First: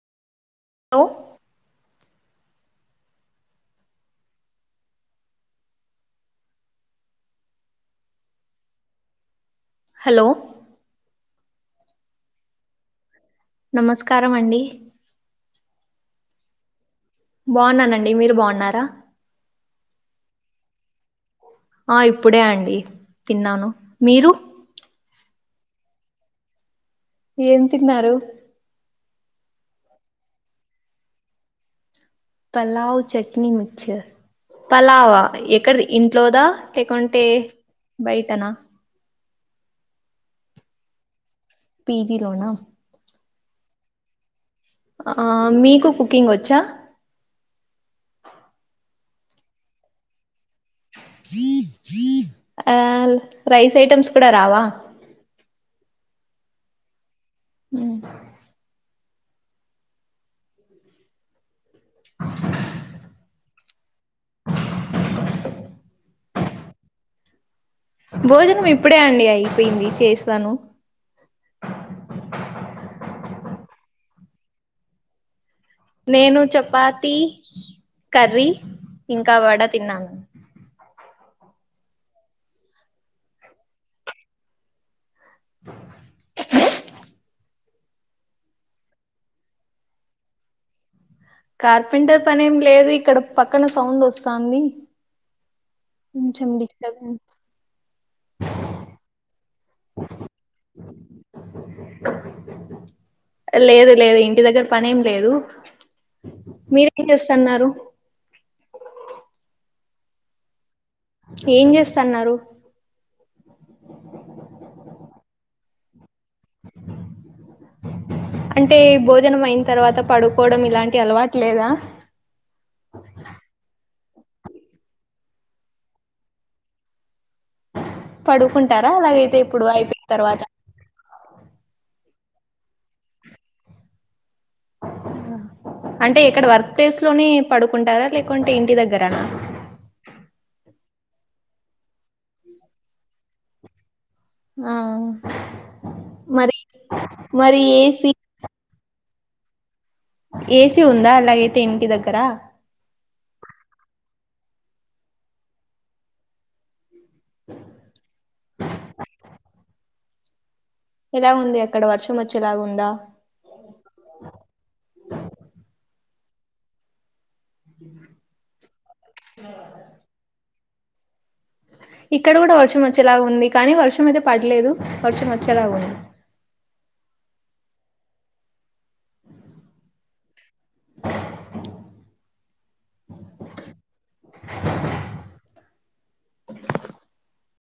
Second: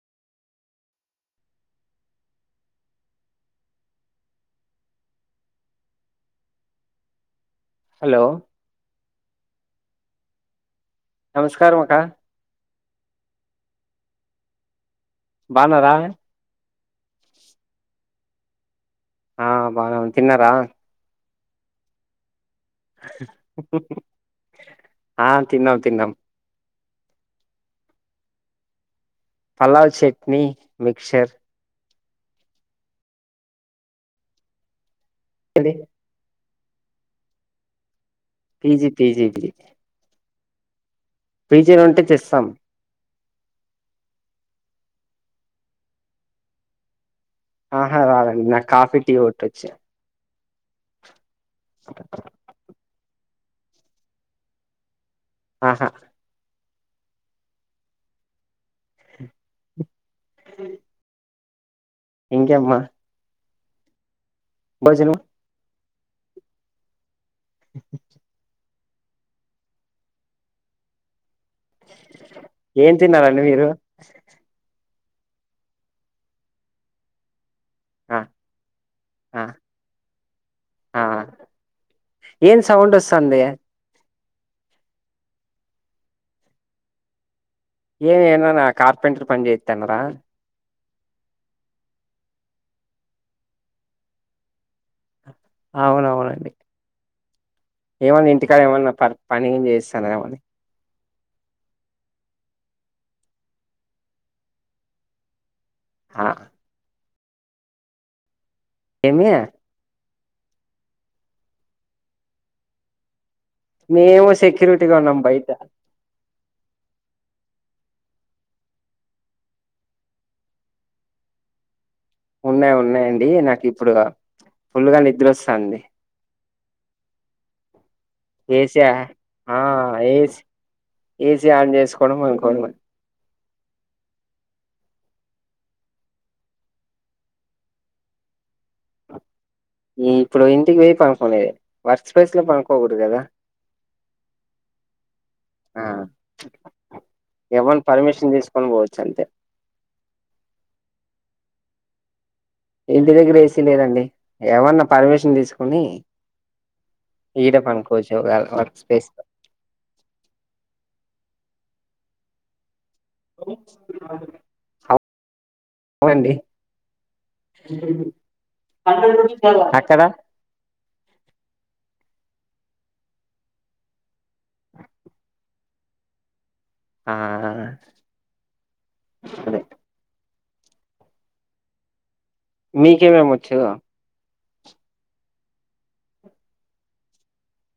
Hello. Hello. Hello. నమస్కారము అక్క. నమస్కారమండి. బానరా. బాన్నానండి, మీరు బాన్నారా. ఆ బాగనే ఉన్న తిన్నారా. ఆ ఇప్పుడే, అండి, తిన్నాను, మీరు. ఆ తిన్నాం, తిన్నాం. ఏం తిన్నారు. పలావ్, చట్నీ, మిక్షర్. పలావ్, చట్నీ, మిచ్చర్, పలావా, ఎ ఎక్కడిది, ఇంట్లోదా. అంటే కొంటే. పీజీ టేజీ. పీచేలుంటే తెస్తాం. పీజీలోనా ఆ మీకు కుకింగ్ ఓచ్చా. ఆహా రాదండి నాక్ కాఫీ టీ ఓ టోచ్చు. ఆ రైస్ ఐటమ్స్ కూడా రావా. ఆహా. ఉమ్. అ ఇంకే అమ్మా. బజను. భోజనం ఇప్పుడే అండి అయిపోయింది చేసాను ఏం తిన్నారండి మీరు నేను చపాతి ఆ కర్రీ ఇంకా ఆ వడ తిన్నాను ఆ ఏమ్ సౌండ్ వస్తంది ఏమ్ ఏనోనా కార్పెంటర్ పనీ చేతనరా కార్పెంటర్ పనేం లేదు ఇక్కడ పక్కన సౌండ్ వస్తాంది కొంచెం అవునవునండి డిస్టబెన్స్ ఏమన్నా ఇంటికాడ ఏమన్నా ప పని చేస్తాను మని లేదు లేదు ఇంటి దగ్గర పని ఏం లేదు ఆ మీరేం చేస్తన్నారు ఏమి ఏం చేస్తన్నారు మే మేమో సెక్యూరిటీ గా ఉన్నాం బయట హ అంటే భోజనం అయిన తర్వాత పడుకోవడం ఇలాంటి అలవాటు లేదా ఫుల్లుగా నిద్ర వస్తాంది ఏసి పడుకుంటారా అలాగైతే ఆ ఇప్పుడు అయిపోయిన ఏసి తర్వాత ఏసీ ఆన్ చేసుకోవడం పడుకోవ డమే అంటే ఎక్కడ వర్క్ ప్లేస్ లోనే పడుకుంటారా లేకుంటే ఇంటి దగ్గరనా ఉం ఇప్పుడు ఇంటికి పోయి పనుకునేది వర్క్ స్పేస్ పండుకోకుడదు కదా ఆ ఆ మరి మరి ఏమన్నా ఏసి పర్మిషన్ తీసుకొని పోవచ్చు అంతే ఏసి ఉందా లైట్ ఇంటి దగ్గర ఎవన్నా పర్మిషన్ తీసుకుని ఈడ పండు కోవచ్చు వర్క్ స్పేస్ లా ఎలా ఉంది అక్కడ వర్షం వచ్చే లాగుందా అవునండీ అక్కడ ఇక్కడ కూడా వర్షం వచ్చేలాగా ఉంది కానీ వర్షం అయితే పడలేదు వర్షం వచ్చేలాగా ఉంది ఆ ఆ సరే [inaudible] మీకు ఏమేమి వచ్చు [inaudible] [inaudible]